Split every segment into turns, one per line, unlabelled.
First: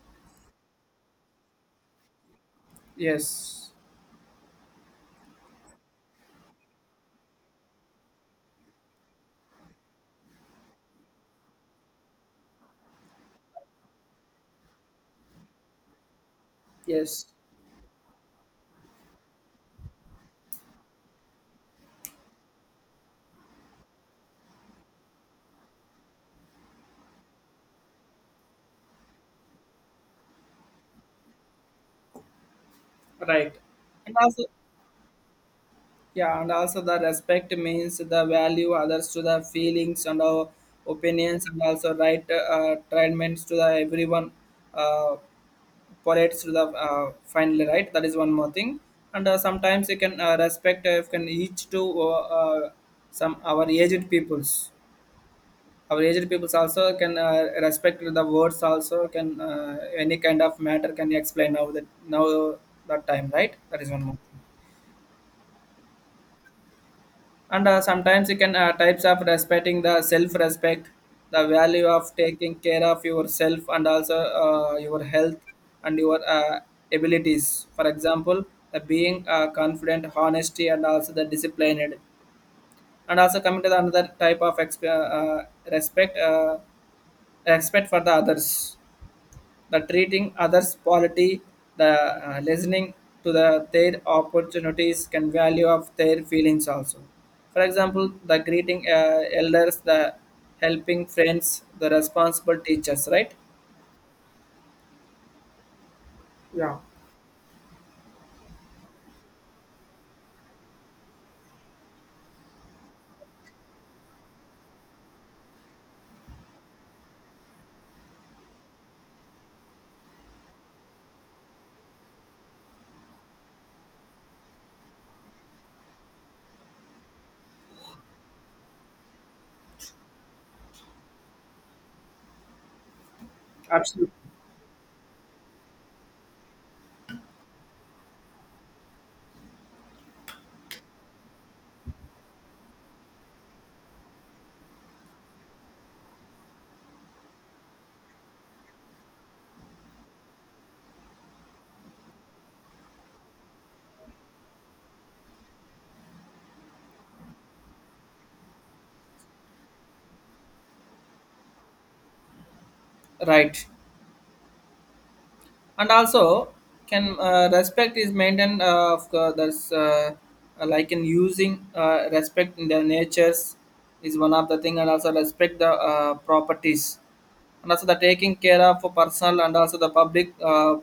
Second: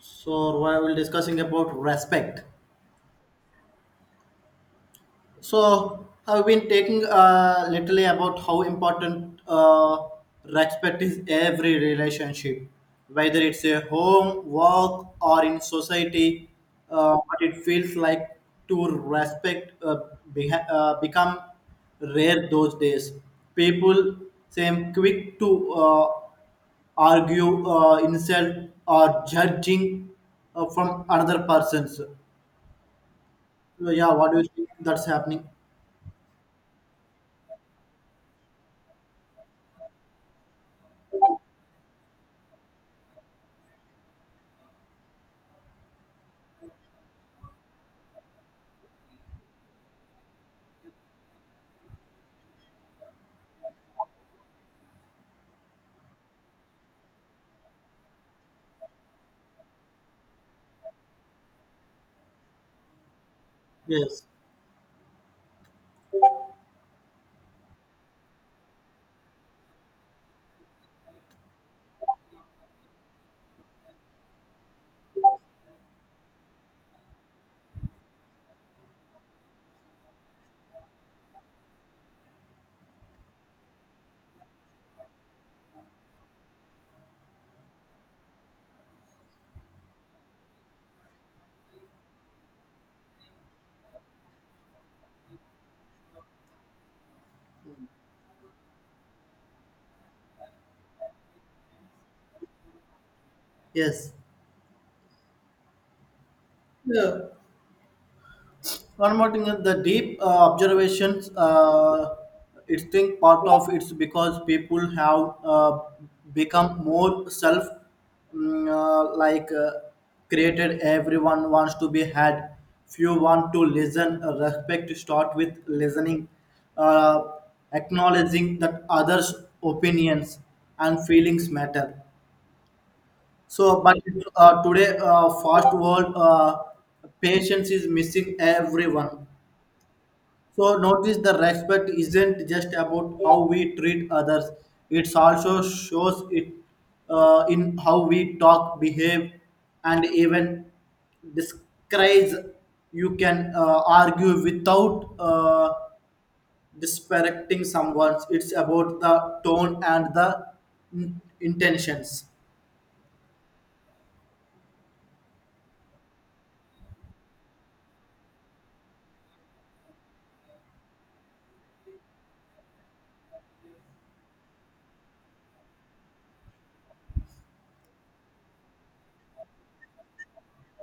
So we will discussing about respect.
Yes,
So I've been taking literally about how important respect is every relationship, whether it's a home, work, or in society.
yes,
What it feels like to respect become rare those days. People seem quick to argue, insult, or judging from another person's.
right.
So,
And
what do
also,
you think that's happening?
yeah, and also the respect means the value others to the feelings and our opinions, and also right treatments to the everyone, uh, polites to the finally right. That is one more thing. And sometimes you can respect you can each to some our aged peoples. Our aged people also can respect the words also can any kind of matter can explain now that now that time right that is one more
Yes,
and sometimes you can types of respecting the self respect the value of taking care of yourself and also your health and your abilities for example the being confident honesty and also the disciplined and also coming to the another type of respect respect for the others the treating others' quality, the listening to the, their opportunities can value of their feelings also. For example, the greeting elders, the helping friends, the responsible teachers, right?
yes.
Yeah,
Yeah. One more thing is the deep observations. It's think part of it's because people have become more self, mm, uh, like uh, created. Everyone wants to be had. Few want to listen. Respect start with listening, uh, acknowledging that others' opinions and feelings matter. So, but
absolutely.
uh, today, fast world, patience is missing everyone. So, notice the respect isn't just about how we treat others. It also shows it in how we talk, behave, and even disguise. You can argue without disparaging someone. It's about the tone and the intentions.
Right. And also, can respect is maintained of the, that's like in using respect in their natures is one of the thing, and also respect the properties and also the taking care of personal and also the public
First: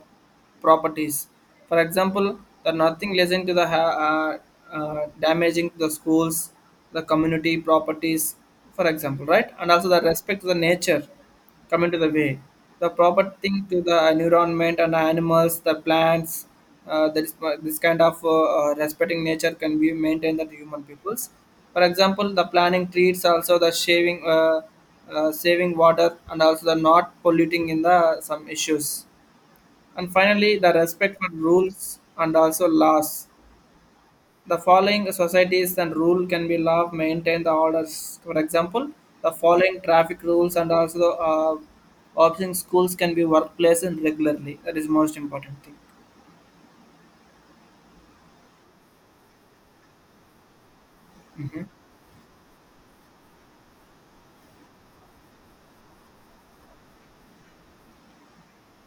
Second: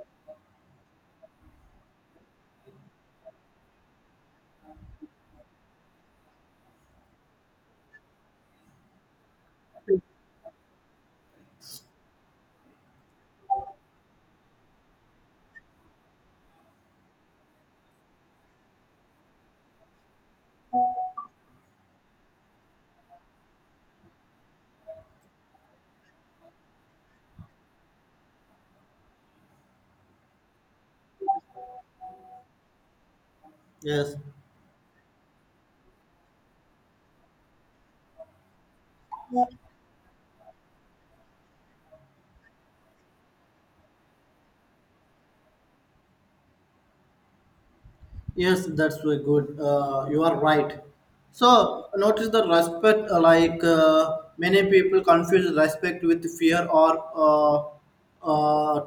properties. For example, the nothing leading to the damaging to the schools, the community properties, for example, right? And also the respect to the nature coming to the way the proper thing to the environment and animals the plants there is this kind of respecting nature can be maintained that human peoples for example the planting trees also the shaving saving water and also the not polluting in the some issues and finally the respect for rules and also laws
Yes.
the following societies and rule can be law maintain the orders. For example, the following traffic rules and also option schools can be workplace and regularly. That is most important thing.
Yes, that's very good. You are right. So notice the respect. Like many people confuse respect with fear, or uh,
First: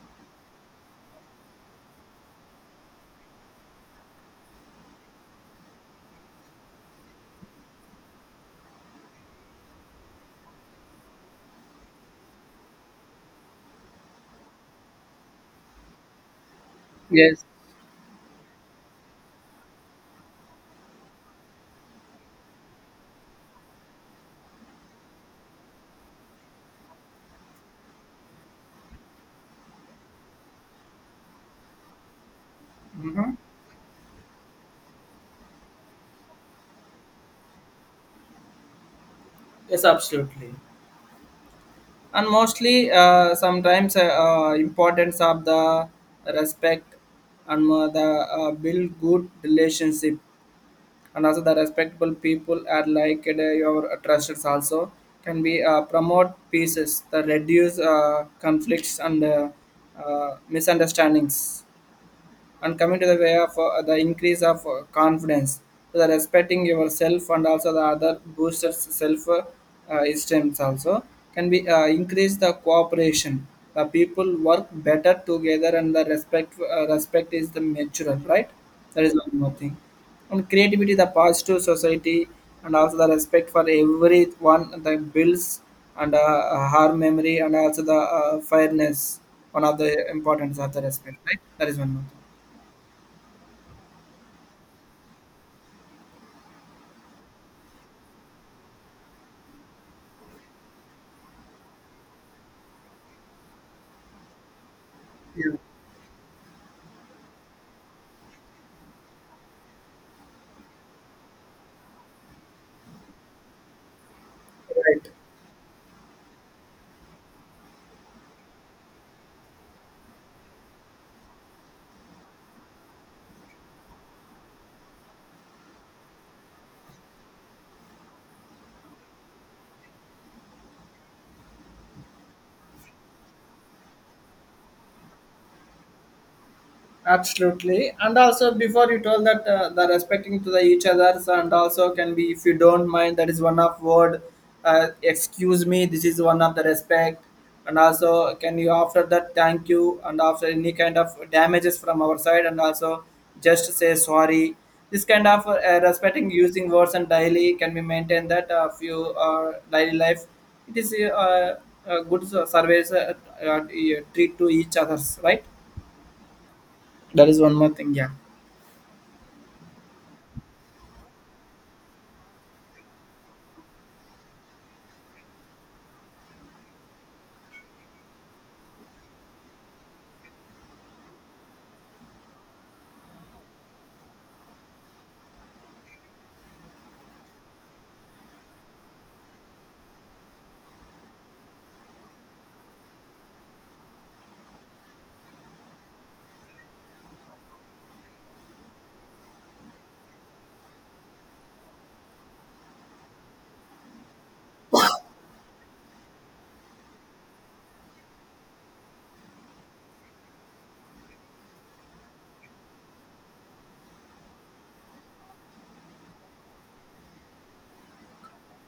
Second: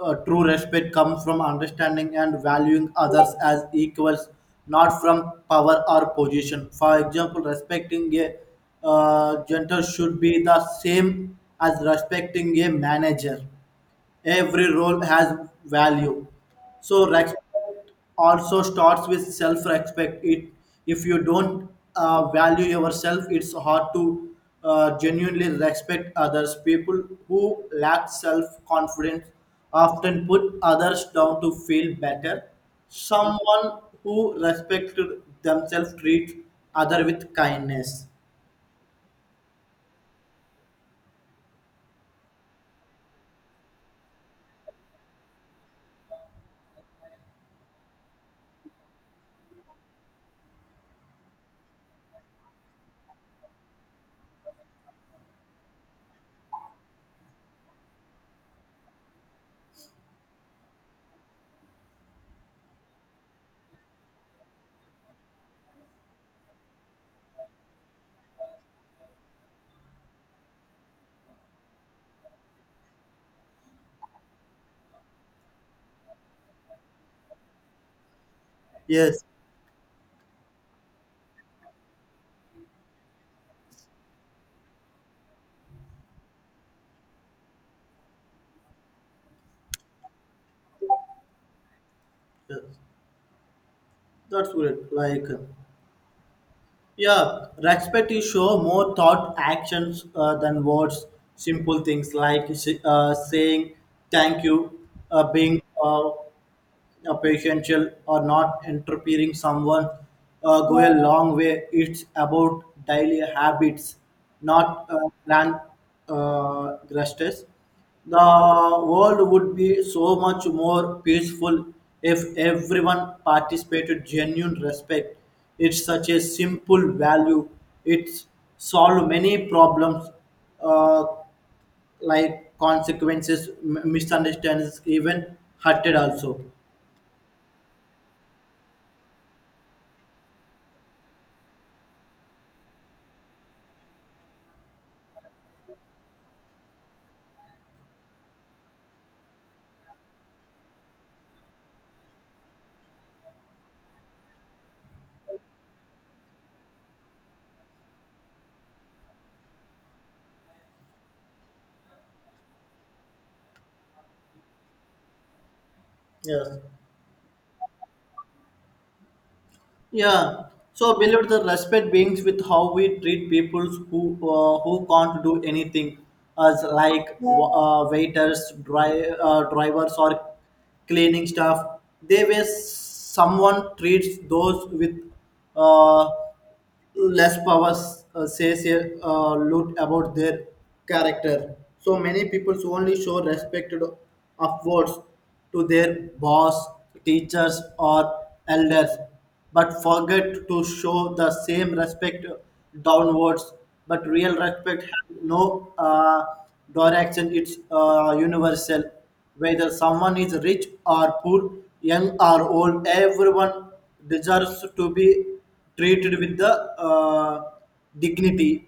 true respect comes from understanding and valuing others as equals, not from power or position. For example, respecting a janitor should be the same as respecting a manager. Every role has value, so
Yes.
respect also starts with self respect. It if you don't value yourself, it's hard to genuinely respect others. People who lack self confidence often put others down to feel better.
Mm-hmm.
Someone who respects themselves treats other with kindness.
Yes, absolutely. And mostly, sometimes importance of the respect and the build good relationship and also the respectable people are like your trusted, also can be promote pieces the reduce conflicts and misunderstandings and coming to the way of the increase of confidence so the respecting yourself and also the other boosters self esteem also can be increase the cooperation the people work better together and the respect is the mutual right that is
Yes,
one more thing and creativity the positive society and also the respect for everyone the builds and harm memory and also the fairness one of the importance of the respect right that is one more thing.
yes, that's what it like. Yeah, respect is show more thought actions than words. Simple things like saying thank you,
Yeah,
being potential or not interfering someone go a long way. It's about daily habits, not
right.
grand gestures. The world would be so much more peaceful if everyone participated genuine respect. It's such a simple value. It's solve many problems, uh, like consequences, misunderstandings, even hurted also.
Absolutely. And also, before you told that the respecting to the each others and also can be, if you don't mind, that is one of word. Excuse me. This is one of the respect. And also, can you after that thank you and after any kind of damages from our side and also just say sorry. This kind of respecting using words and daily can be maintained that few daily life. It is a good service uh, treat to each others, right?
Yes.
That is one more thing, yeah.
Yeah. So I believe the respect beings with how we treat people who who can't do anything, as like waiters, drivers, or cleaning staff. They way someone treats those with uh, less power says a lot about their character. So many people only show respect upwards to their boss, teachers, or elders, but forget to show the same respect downwards. But real respect has no direction, it's universal. Whether someone is rich or poor, young or old, everyone deserves to be treated with the uh, dignity.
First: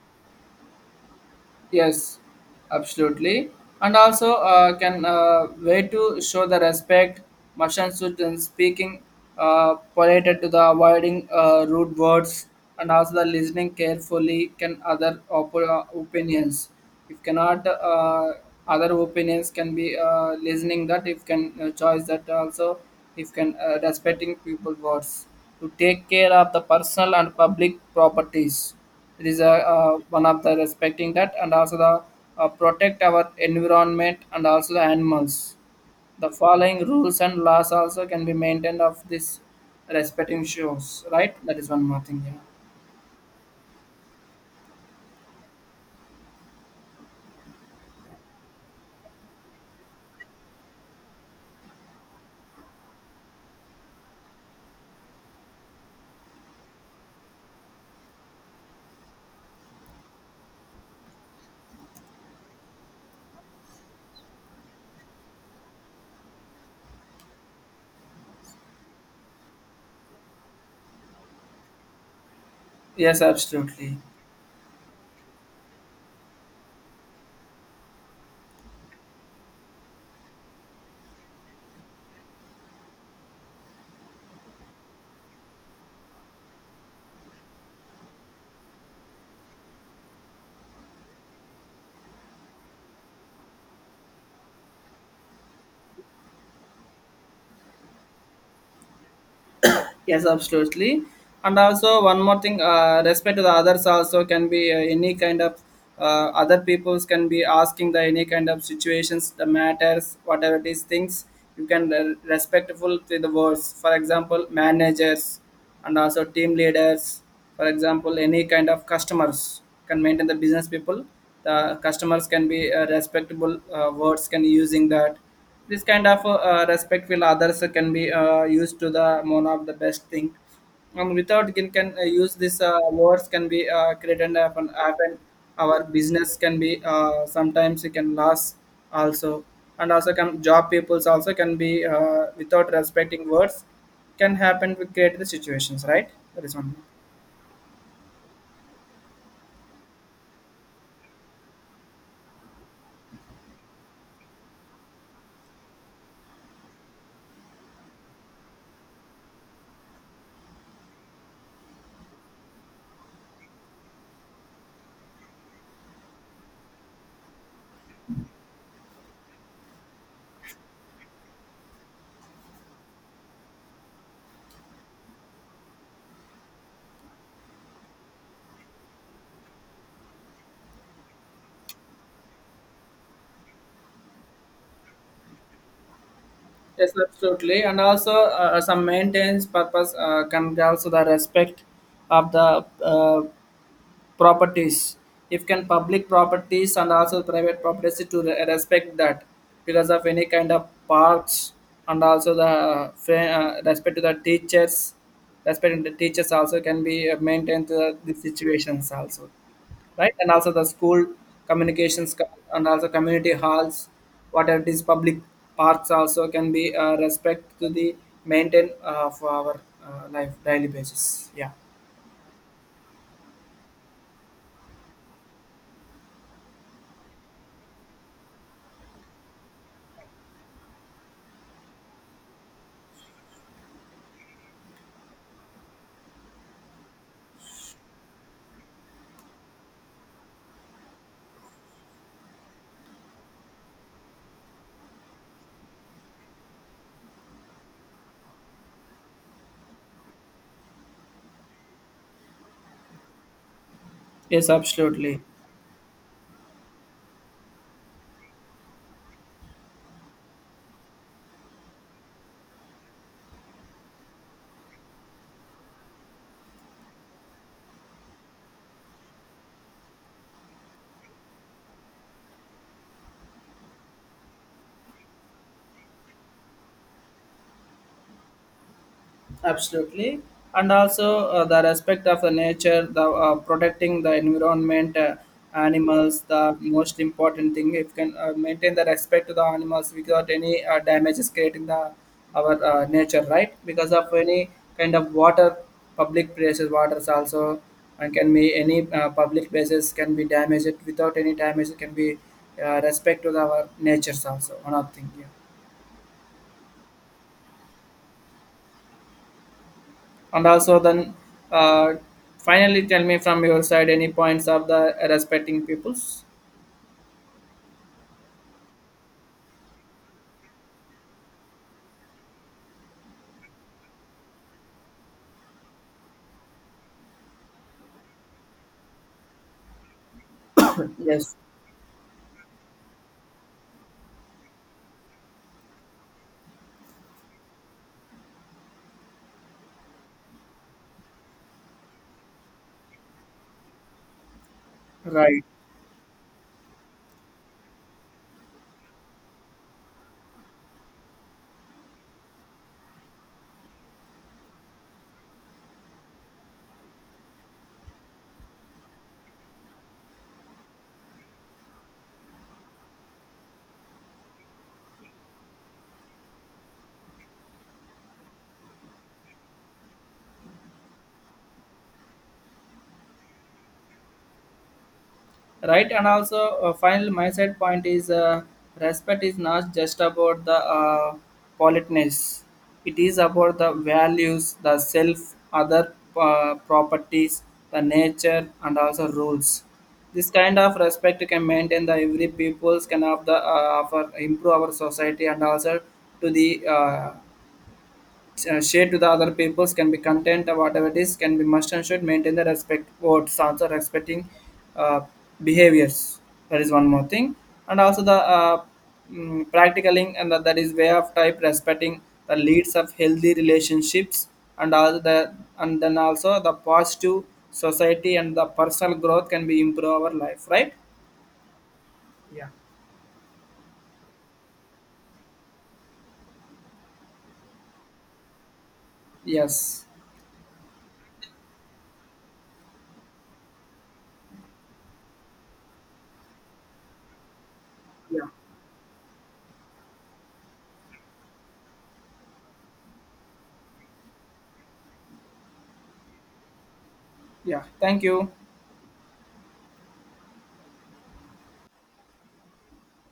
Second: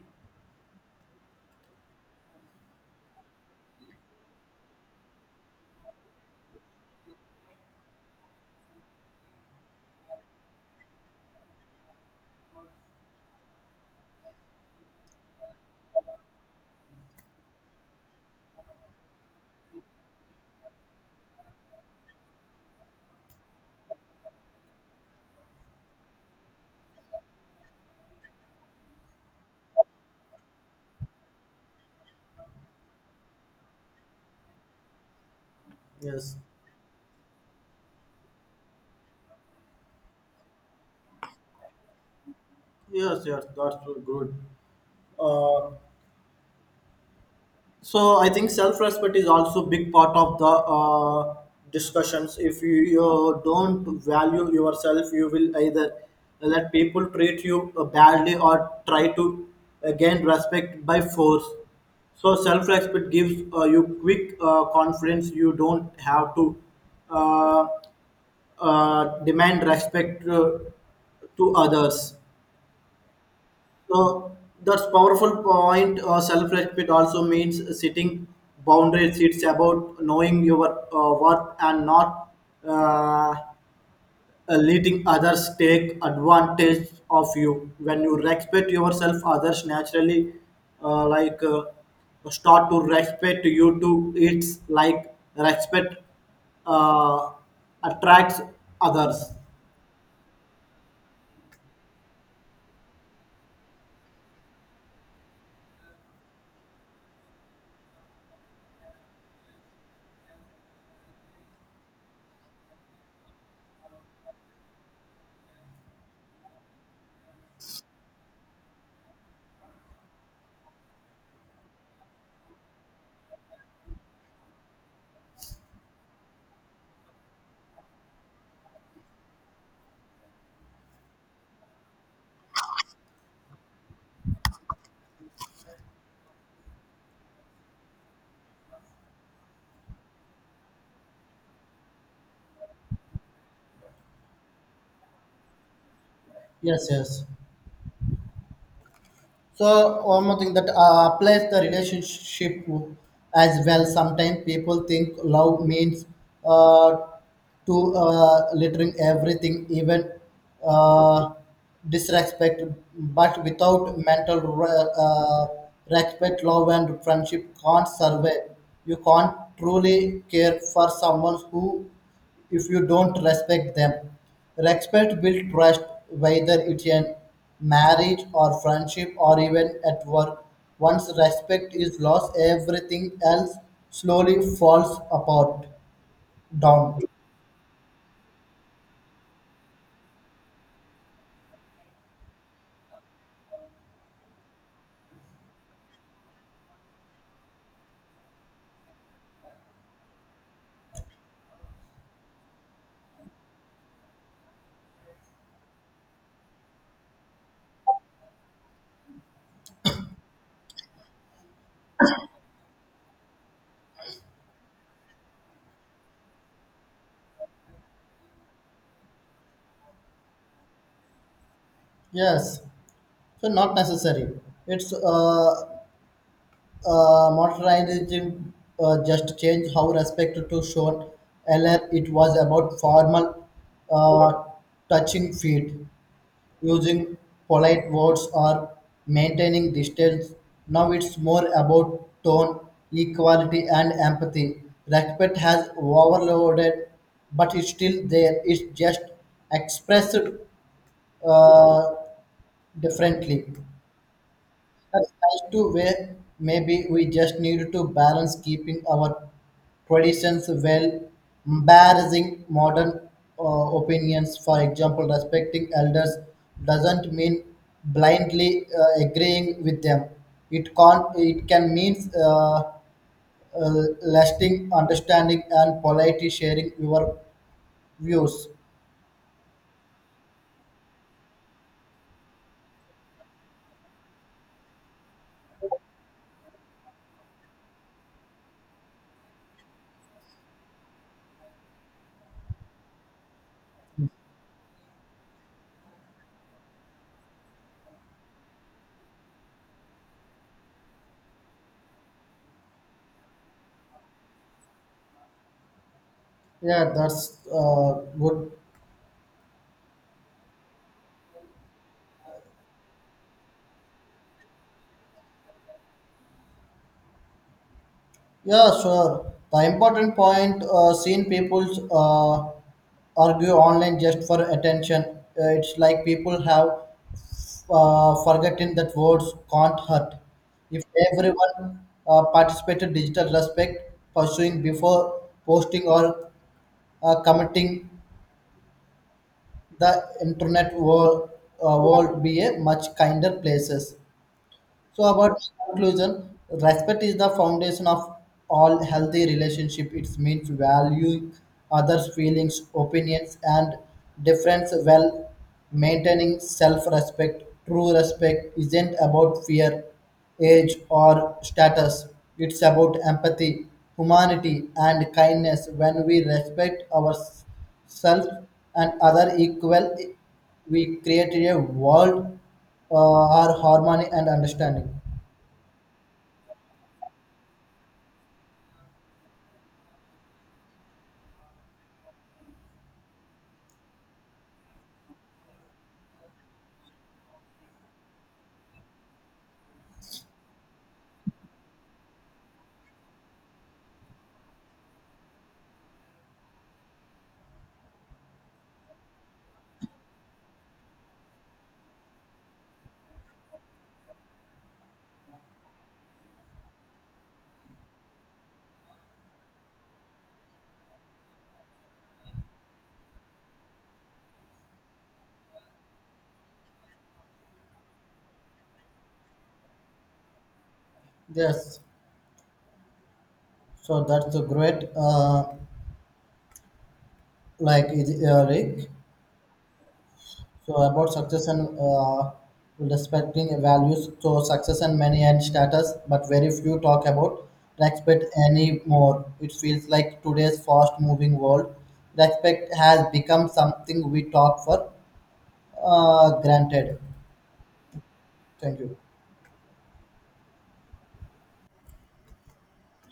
Yes, absolutely. And also can way to show the respect, motion suit and speaking polite to the avoiding rude words and also the listening carefully can other opinions. If cannot other opinions can be listening that if can choice that also if can respecting people words to take care of the personal and public properties it is one of the respecting that and also the protect our environment and also the animals the
Yes,
following rules and laws also can be maintained of this respecting shows right that is one more thing yeah.
yes, yes, that's so good. uh, so I think self-respect is also big part of the discussions. If you don't value yourself, you will either let people treat you badly or try to gain respect by force. So self-respect gives you quick confidence. You don't have to uh, demand respect to others.
Yes, absolutely.
So that's powerful point. Self-respect also means setting boundaries. It's about knowing your worth and not uh, letting others take advantage of you. When you respect yourself, others naturally uh, like uh, start to respect you too. It's like respect uh, attracts others.
Yes, absolutely. And also one more thing, respect to the others also can be any kind of other peoples can be asking the any kind of situations, the matters, whatever it is, things you can respectful to the words. For example, managers and also team leaders. For example, any kind of customers can maintain the business people. The customers can be respectable words can using that this kind of respect will others can be used to the one of the best thing and without can use this words can be created happen, happen our business can be sometimes it can last also and also can job peoples also can be without respecting words can happen to create the situations right that is one
Yes, yes. So one more thing that applies the relationship as well. Sometimes people think love means uh, to littering everything, even uh, disrespect. But without mental respect, love and friendship can't survive. You can't truly care for someone who, if you don't respect them. Respect builds trust, whether it's an marriage or friendship or even at work. Once respect is lost, everything else slowly falls apart,
yes
down.
absolutely and also some maintenance purpose can be also the respect of the properties if can public properties and also private properties to respect that because of any kind of parks and also the respect to the teachers respecting the teachers also can be maintained to the situations also right and also the school communications and also community halls whatever it is public parks also can be respect to the maintain for our life daily basis yeah
Yes, so not necessary. It's modernizing just change how respect to shown. Earlier, it was about formal uh, touching feet, using polite words or maintaining distance. Now it's more about tone, equality, and empathy. Respect has overloaded, but it's still there. It's just expressed uh, differently.
yes
That's
absolutely.
nice too, where maybe we just need to balance keeping our traditions well, embarrassing modern opinions. For example, respecting elders doesn't mean blindly agreeing with them. It can mean lasting understanding and politely sharing your views.
Absolutely. And also the respect of the nature, the protecting the environment, animals, the most important thing. If can maintain the respect to the animals without any damages creating the our nature, right? Because of any kind of water, public places, waters also, and can be any public places can be damaged without any damage. It can be respect to the, our natures also. One of thing. Yeah.
Yeah, that's good.
And also, then uh, finally, tell me from your side any points of the respecting peoples.
Yeah, sure. The important point seen people uh, argue online just for attention. It's like people have forgotten that words can't hurt. If
Yes,
everyone participated digital respect, pursuing before posting or commenting, the internet world, world be a much kinder places. So about
right,
conclusion, respect is the foundation of all healthy relationship. It means valuing others' feelings, opinions, and difference while maintaining self-respect. True respect isn't about fear, age, or status. It's about empathy, humanity, and kindness. When we respect ourselves and other equal, we create a world uh, or harmony and understanding.
right. And also, final my side point is respect is not just about the politeness. It is about the values, the self, other properties, the nature, and also rules. This kind of respect can maintain the every peoples can have the offer improve our society and also to the share to the other peoples can be content or whatever it is can be must and should maintain the respect towards also respecting uh, behaviors that is one more thing and also the practicaling and that is way of type respecting the leads of healthy relationships and also the and then also the positive society and the personal growth can be improve our life right.
Yes,
Yeah.
so that's a great, Rick.
Yes.
So about success and respecting values. So success and money and status, but very few talk about respect
Yeah.
anymore. It feels like today's fast-moving world, respect has become something we talk for granted.
Yeah, thank you.
Thank you.